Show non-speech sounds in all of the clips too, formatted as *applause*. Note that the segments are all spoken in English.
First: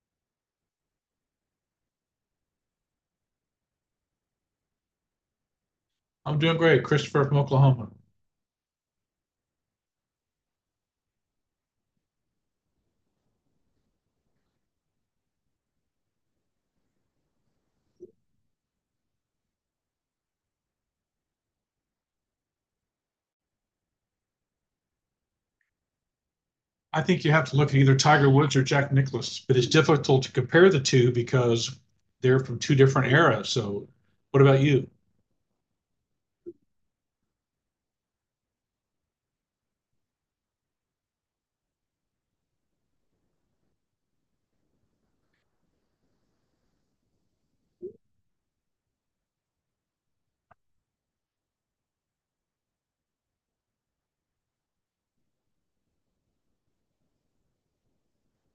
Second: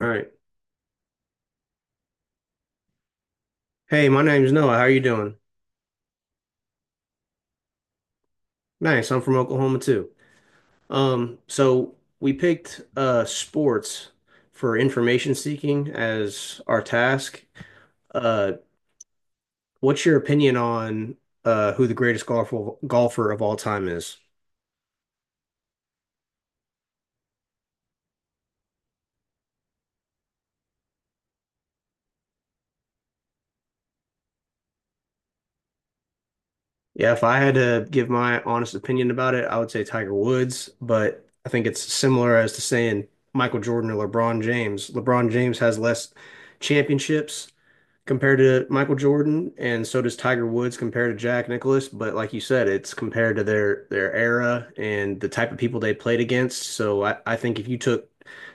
All right. Hey, my name's Noah. How you doing? I'm doing great, Christopher from Oklahoma. Nice. I'm from Oklahoma too. So we picked sports for information seeking as our task. Uh, what's your opinion on who the greatest golfer of all time is? I think you have to look at either Tiger Woods or Jack Nicklaus, but it's difficult to compare the two because they're from two different eras. So, what about you? Yeah, if I had to give my honest opinion about it, I would say Tiger Woods, but I think it's similar as to saying Michael Jordan or LeBron James. LeBron James has less championships compared to Michael Jordan, and so does Tiger Woods compared to Jack Nicklaus. But like you said, it's compared to their era and the type of people they played against. So I think if you took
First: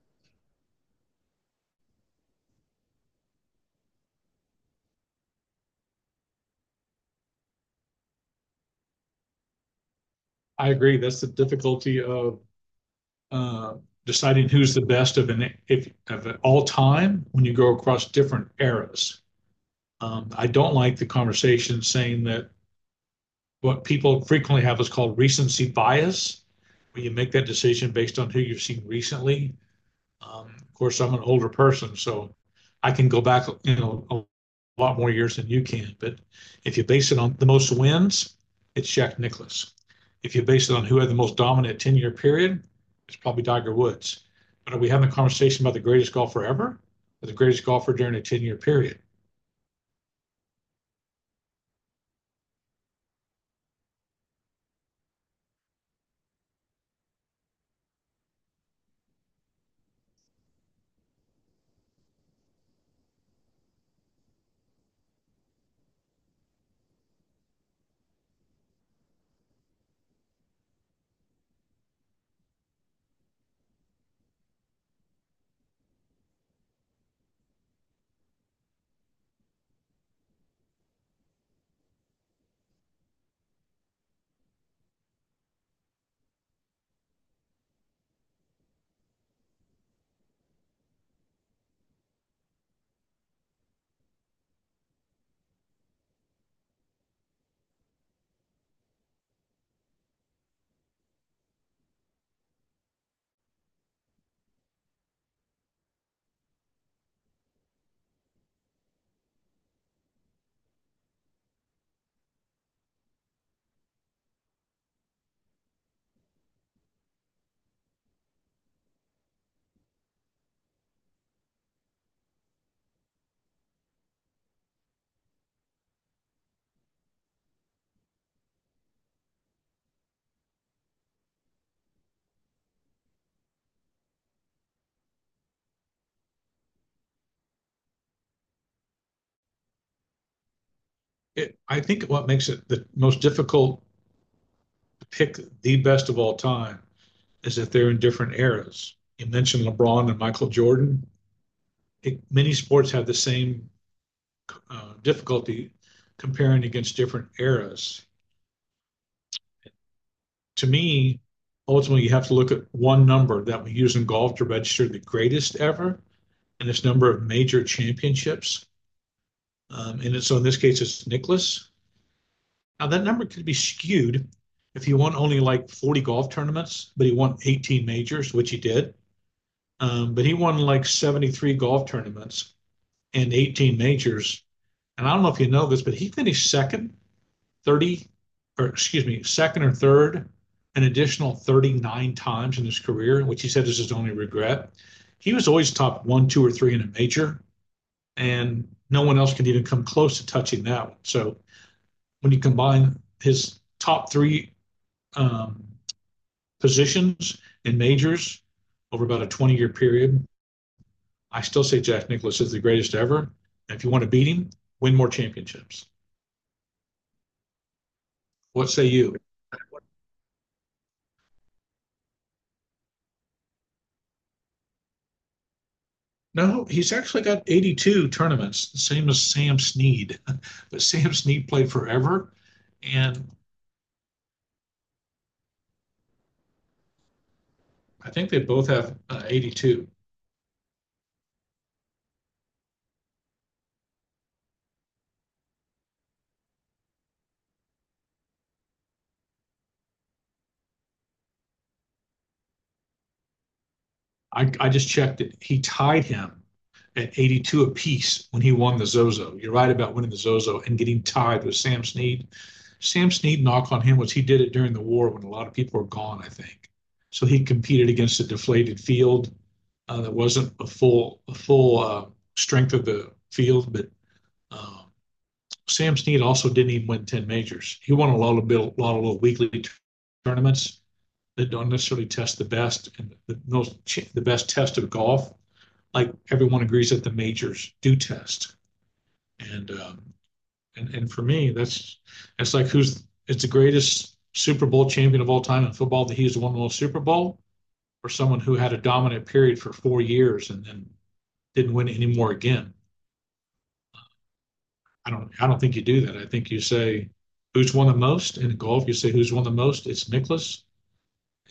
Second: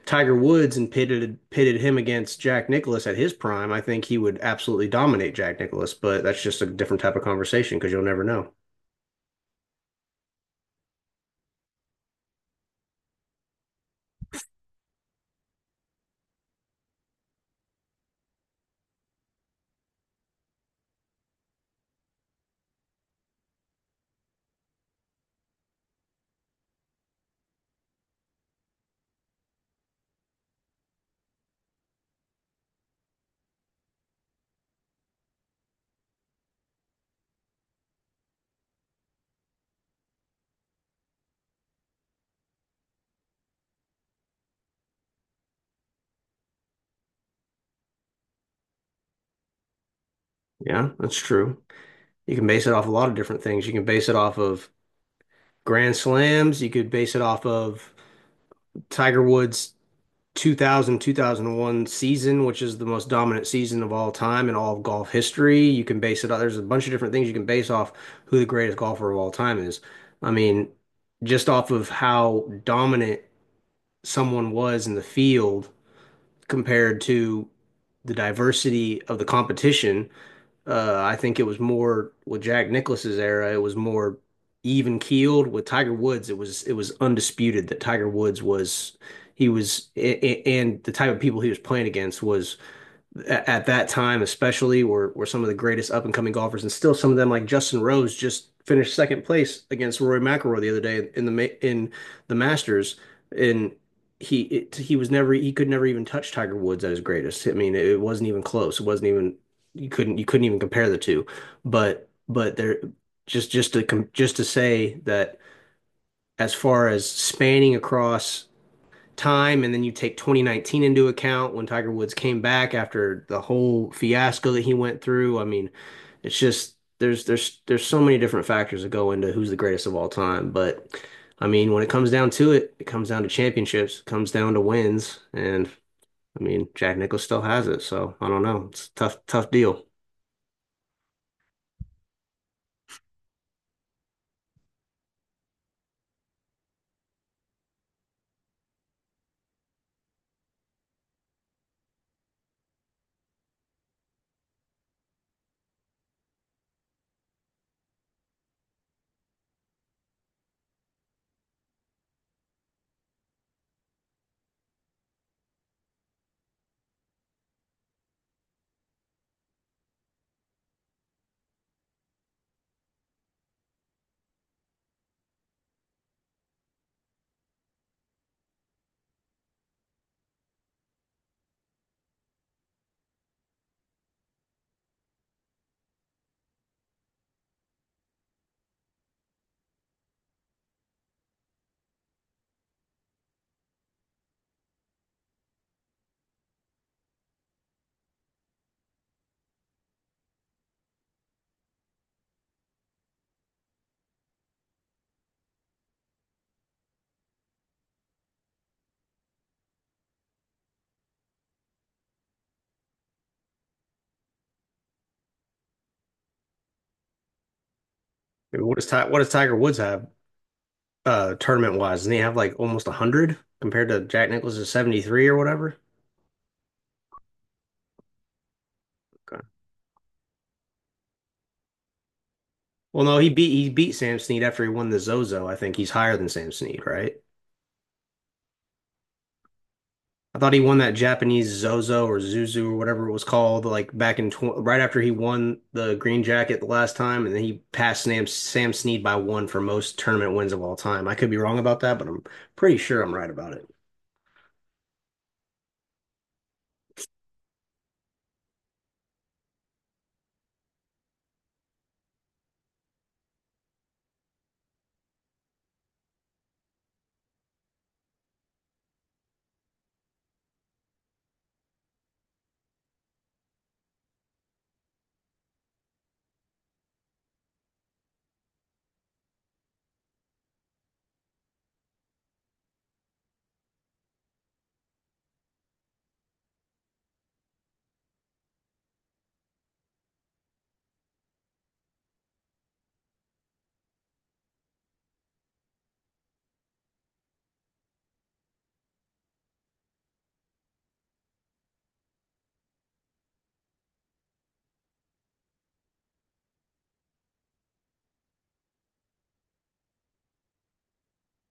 Tiger Woods and pitted him against Jack Nicklaus at his prime, I think he would absolutely dominate Jack Nicklaus. But that's just a different type of conversation because you'll never know. I agree. That's the difficulty of uh, deciding who's the best of an if of all time when you go across different eras. I don't like the conversation saying that what people frequently have is called recency bias, where you make that decision based on who you've seen recently. Of course, I'm an older person, so I can go back, you know, a lot more years than you can. But if you base it on the most wins, it's Jack Nicklaus. If you base it on who had the most dominant 10-year period, it's probably Tiger Woods. But are we having a conversation about the greatest golfer ever or the greatest golfer during a 10-year period? Yeah, that's true. You can base it off a lot of different things. You can base it off of Grand Slams. You could base it off of Tiger Woods 2000 2001 season, which is the most dominant season of all time in all of golf history. You can base it on, there's a bunch of different things you can base off who the greatest golfer of all time is. I mean, just off of how dominant someone was in the field compared to the diversity of the competition. I think it was more with Jack Nicklaus's era, it was more even keeled. With Tiger Woods, it was undisputed that Tiger Woods was he was a- and the type of people he was playing against was at that time, especially, were some of the greatest up and coming golfers, and still some of them, like Justin Rose, just finished second place against Rory McIlroy the other day in in the Masters, and he was never he could never even touch Tiger Woods at his greatest. I mean, it wasn't even close. It wasn't even you couldn't even compare the two, but there just to com just to say that as far as spanning across time, and then you take 2019 into account when Tiger Woods came back after the whole fiasco that he went through. I mean, it's just there's so many different factors that go into who's the greatest of all time, but I mean, when it comes down to it, it comes down to championships, it comes down to wins, and I mean, Jack Nicklaus still has it, so I don't know. It's a tough deal. I think what makes it the most difficult to pick the best of all time is that they're in different eras. You mentioned LeBron and Michael Jordan. Many sports have the same difficulty comparing against different eras. To me, ultimately, you have to look at one number that we use in golf to register the greatest ever, and it's number of major championships. And so in this case, it's Nicholas. Now, that number could be skewed if he won only like 40 golf tournaments, but he won 18 majors, which he did. But he won like 73 golf tournaments and 18 majors. And I don't know if you know this, but he finished second 30, or excuse me, second or third an additional 39 times in his career, which he said is his only regret. He was always top one, two, or three in a major, and no one else could even come close to touching that one. So when you combine his top three um, positions in majors over about a 20-year period, I still say Jack Nicklaus is the greatest ever. And if you want to beat him, win more championships. I mean, What say you? what does Tiger Woods have tournament wise? Doesn't he have like almost 100 compared to Jack Nicklaus's 73 or whatever? No, he's actually got 82 tournaments, the same as Sam Snead. *laughs* But Sam Snead played forever, Well, no, and he beat Sam Snead after he won the Zozo. I think he's higher than Sam Snead, right? I think they both have 82. I thought he won that Japanese Zozo or Zuzu or whatever it was called, like back in tw right after he won the green jacket the last time, and then he passed Sam Snead by one for most tournament wins of all time. I could be wrong about that, but I'm pretty sure I'm right about it. I just checked it. He tied him at 82 apiece when he won the Zozo. You're right about winning the Zozo and getting tied with Sam Snead. Sam Snead knock on him was he did it during the war when a lot of people were gone, I think. So he competed against a deflated field that wasn't a full strength of the field, but um, Sam Snead also didn't even win 10 majors. He won a lot of little weekly tournaments that don't necessarily test the best and the most the best test of golf. Like everyone agrees that the majors do test, and um, and and for me, that's like who's it's the greatest Super Bowl champion of all time in football that he's won the most Super Bowl, or someone who had a dominant period for 4 years and then didn't win anymore again. I don't think you do that. I think you say, who's won the most? In golf, you say, who's won the most? It's Nicklaus.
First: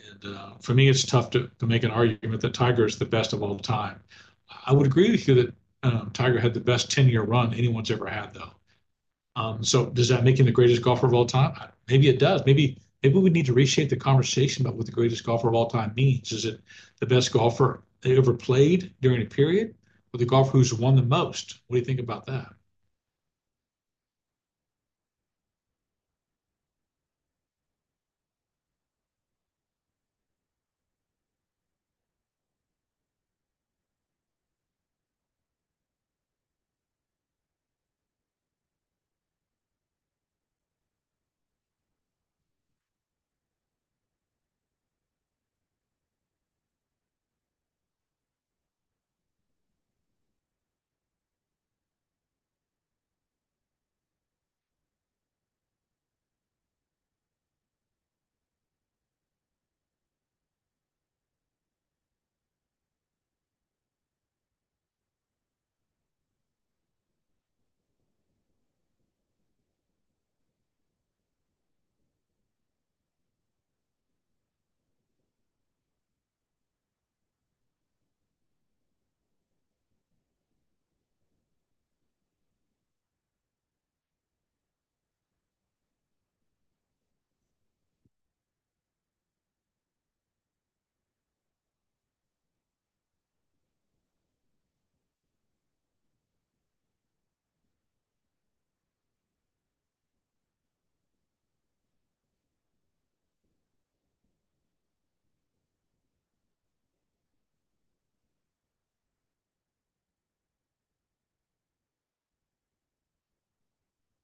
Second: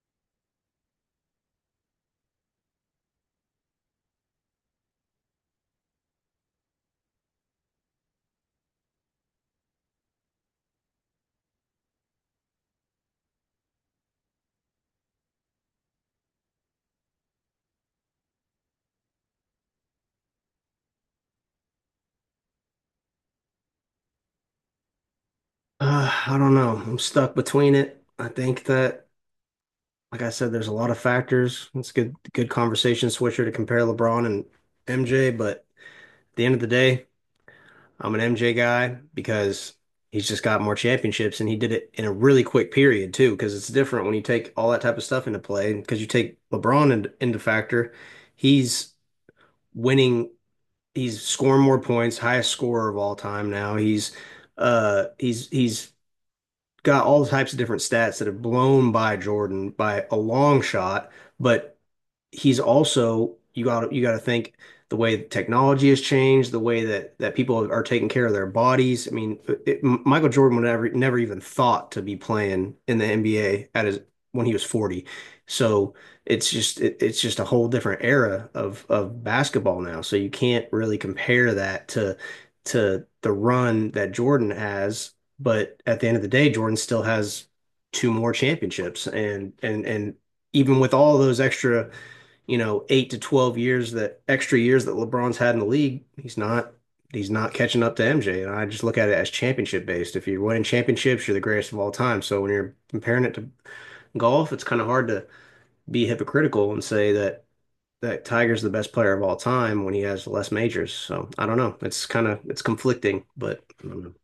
And for me, it's tough to make an argument that Tiger is the best of all time. I would agree with you that Tiger had the best 10-year run anyone's ever had, though. So does that make him the greatest golfer of all time? Maybe it does. Maybe we need to reshape the conversation about what the greatest golfer of all time means. Is it the best golfer they ever played during a period, or the golfer who's won the most? What do you think about that? I don't know. I'm stuck between it. I think like I said, there's a lot of factors. It's a good conversation switcher to compare LeBron and MJ, but at the end of the day, I'm an MJ guy because he's just got more championships and he did it in a really quick period too, because it's different when you take all that type of stuff into play. Because you take into factor, he's winning, he's scoring more points, highest scorer of all time now. He's got all types of different stats that have blown by Jordan by a long shot, but he's also you got to think the way that technology has changed, the way that people are taking care of their bodies. I mean, Michael Jordan would never even thought to be playing in the NBA at his when he was 40. So it's just it's just a whole different era of basketball now. So you can't really compare that to the run that Jordan has, but at the end of the day, Jordan still has two more championships, and even with all those extra you know, eight to 12 years that extra years that LeBron's had in the league, he's not catching up to MJ. And I just look at it as championship based. If you're winning championships, you're the greatest of all time. So when you're comparing it to golf, it's kind of hard to be hypocritical and say that Tiger's the best player of all time when he has less majors. So I don't know. It's kind of it's conflicting, but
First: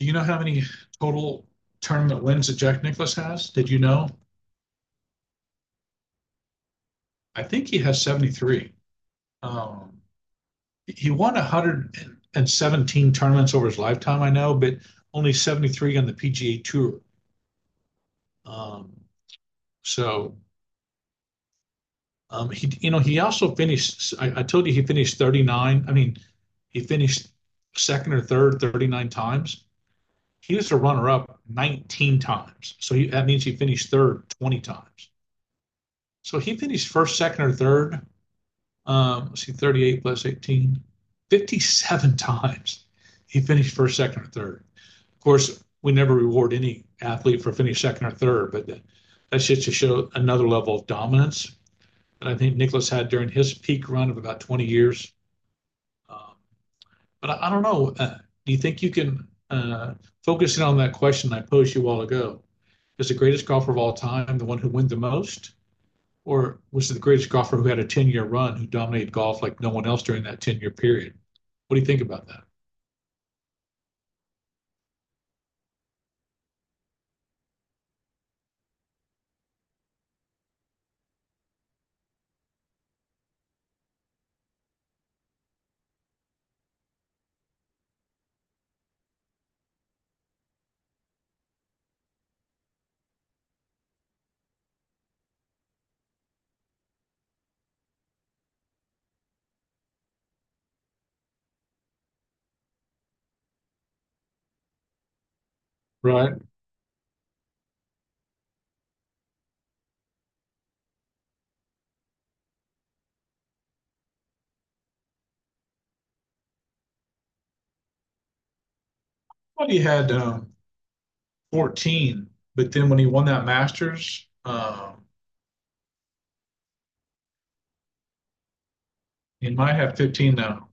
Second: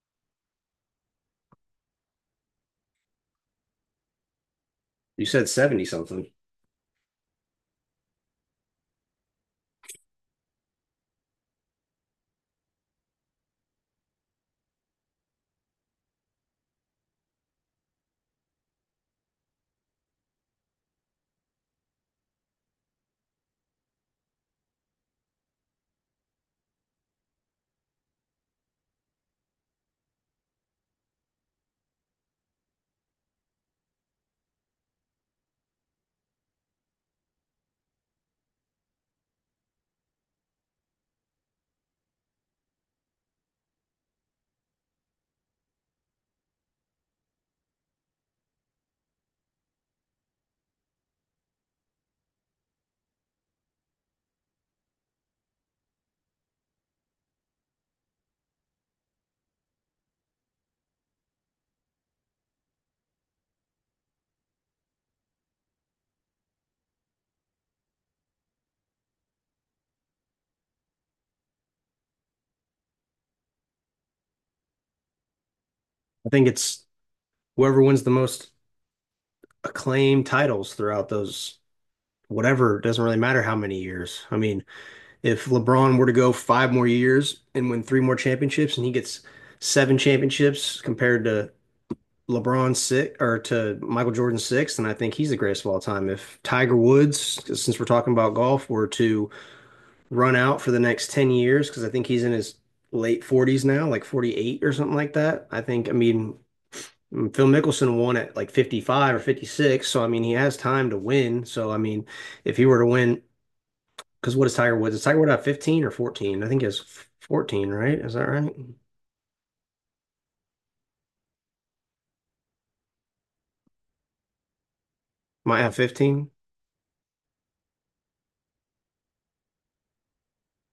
Do you know how many total tournament wins that Jack Nicklaus has? Did you know? you said 70 something. I think he has 73. Um, he won 117 tournaments over his lifetime, I know, but only 73 on the PGA Tour. Um, so he, you know, he also finished. I told you he finished 39. I mean, he finished second or third 39 times. He was a runner-up 19 times. So he, that means he finished third 20 times. So he finished first, second, or third. Let's see, 38 plus 18, 57 times he finished first, second, or third. Of course, we never reward any athlete for finishing second or third, but that's just to show another level of dominance that I think Nicholas had during his peak run of about 20 years. Um, but I don't know. Do you think you can focus on that question I posed you a while ago? Is the greatest golfer of all time the one who wins the most? Or was the greatest golfer who had a 10-year run who dominated golf like no one else during that 10-year period? What do you think about that? I think it's whoever wins the most acclaimed titles throughout those whatever, it doesn't really matter how many years. I mean, if LeBron were to go five more years and win three more championships and he gets seven championships compared to LeBron six or to Michael Jordan six, then I think he's the greatest of all time. If Tiger Woods, since we're talking about golf, were to run out for the next 10 years, because I think he's in his late 40s now, like 48 or something like that, I think, I mean, Right. Phil Mickelson won at like 55 or 56, so I mean, he has time to win. So, I mean, if he were to win because what is Tiger Woods? Is Tiger Woods at 15 or 14? I think it's 14, right? Is that right? Well, he had 14, but then when he won that Masters, Might have 15. he might have 15 now.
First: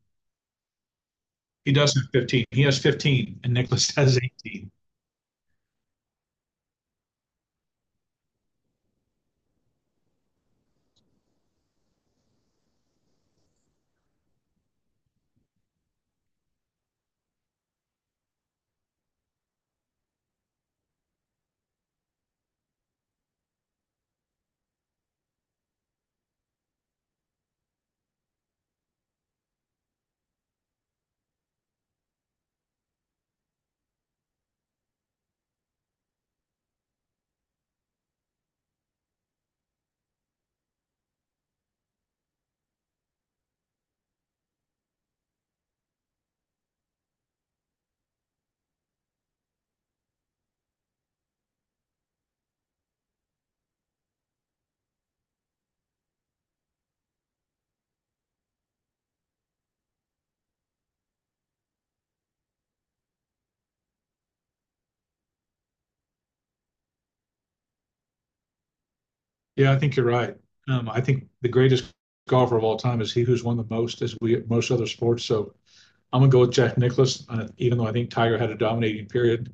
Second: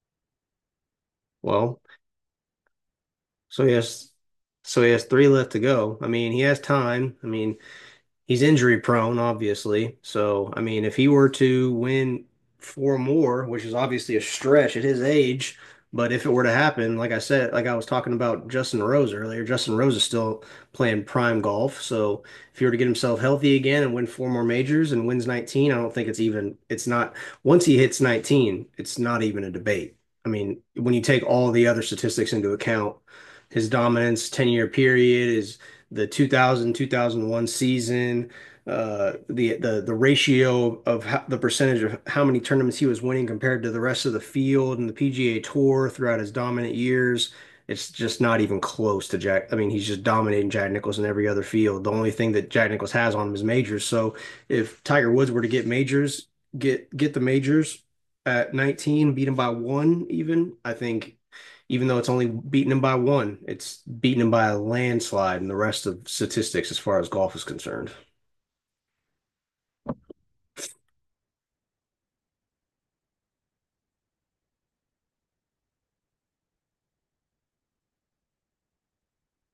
He Well, does have 15. He has 15, and so he Nicholas *laughs* has has 18. Three left to go. I mean, he has time. I mean, he's injury prone, obviously. So, I mean, if he were to win four more, which is obviously a stretch at his age, but if it were to happen, like I said, like I was talking about Justin Rose earlier, Justin Rose is still playing prime golf. So, if he were to get himself healthy again and win four more majors and wins 19, I don't think it's not, once he hits 19, it's not even a debate. I mean, when you take all the other statistics into account, his dominance, 10-year period, his the 2000, 2001 season, the the ratio of the percentage of how many tournaments he was winning compared to the rest of the field and the PGA Tour throughout his dominant years. It's just not even close to Jack. I mean, he's just dominating Jack Nicklaus in every other field. The only thing that Jack Nicklaus has on him is majors. So if Tiger Woods were to get majors, get the majors at 19, beat him by one even, I think even though it's only beaten him by one, it's beaten him by a landslide in the rest of statistics as far as golf is concerned. Yeah, I think you're right. I think the greatest golfer of all time is he who's won the most, as we most other sports. So I'm gonna go with Jack Nicklaus, even though I think Tiger had a dominating period.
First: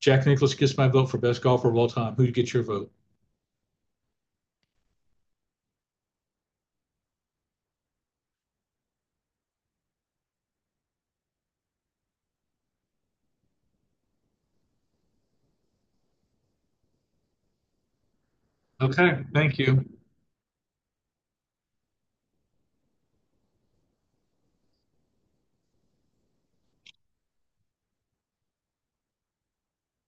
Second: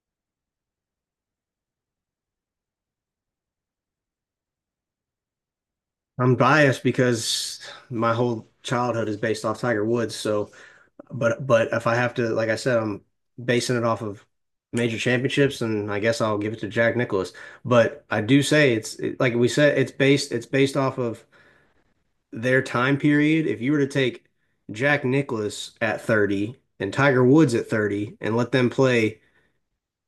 Jack Nicklaus gets my vote for best golfer of all time. Who gets your vote? I'm biased because my whole childhood is based off Tiger Woods. So, but if I have to, like I said, I'm basing it off of major championships, and I guess I'll give it to Jack Nicklaus. But I do say Okay, like we thank said, you. It's based off of their time period. If you were to take Jack Nicklaus at 30 and Tiger Woods at 30 and let them play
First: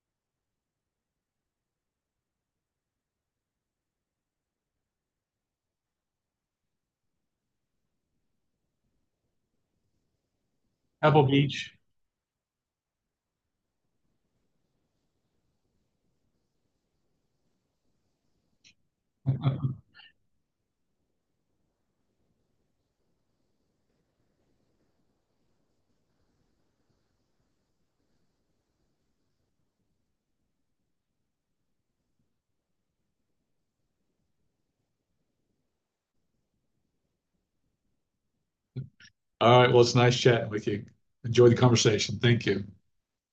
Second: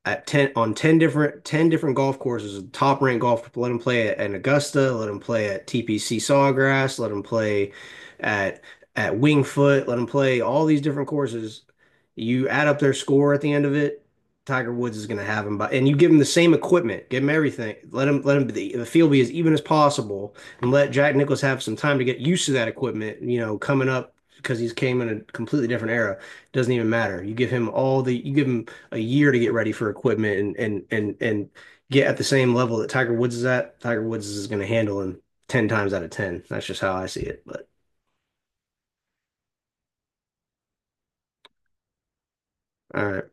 at 10 on 10 different golf courses, top ranked golf, let him at Augusta, let him play at TPC Sawgrass, let him play at at Wingfoot, let him play all these different Pebble courses, Beach. you add up their score at the end of it, Tiger Woods is going to have him by, and you give him the same equipment, give him everything, let him the field be as even as *laughs* possible, and let Jack Nicklaus have some time to get used to that equipment, you know, coming up because he's came in a completely different era, doesn't even matter, you give him all the you give him a year to get ready for equipment, and get at the same level that Tiger Woods is at. Tiger Woods is going to handle him 10 times out of 10. That's just how I see it. But All right, well, it's nice chatting with you. Enjoy the conversation. Thank you. all right.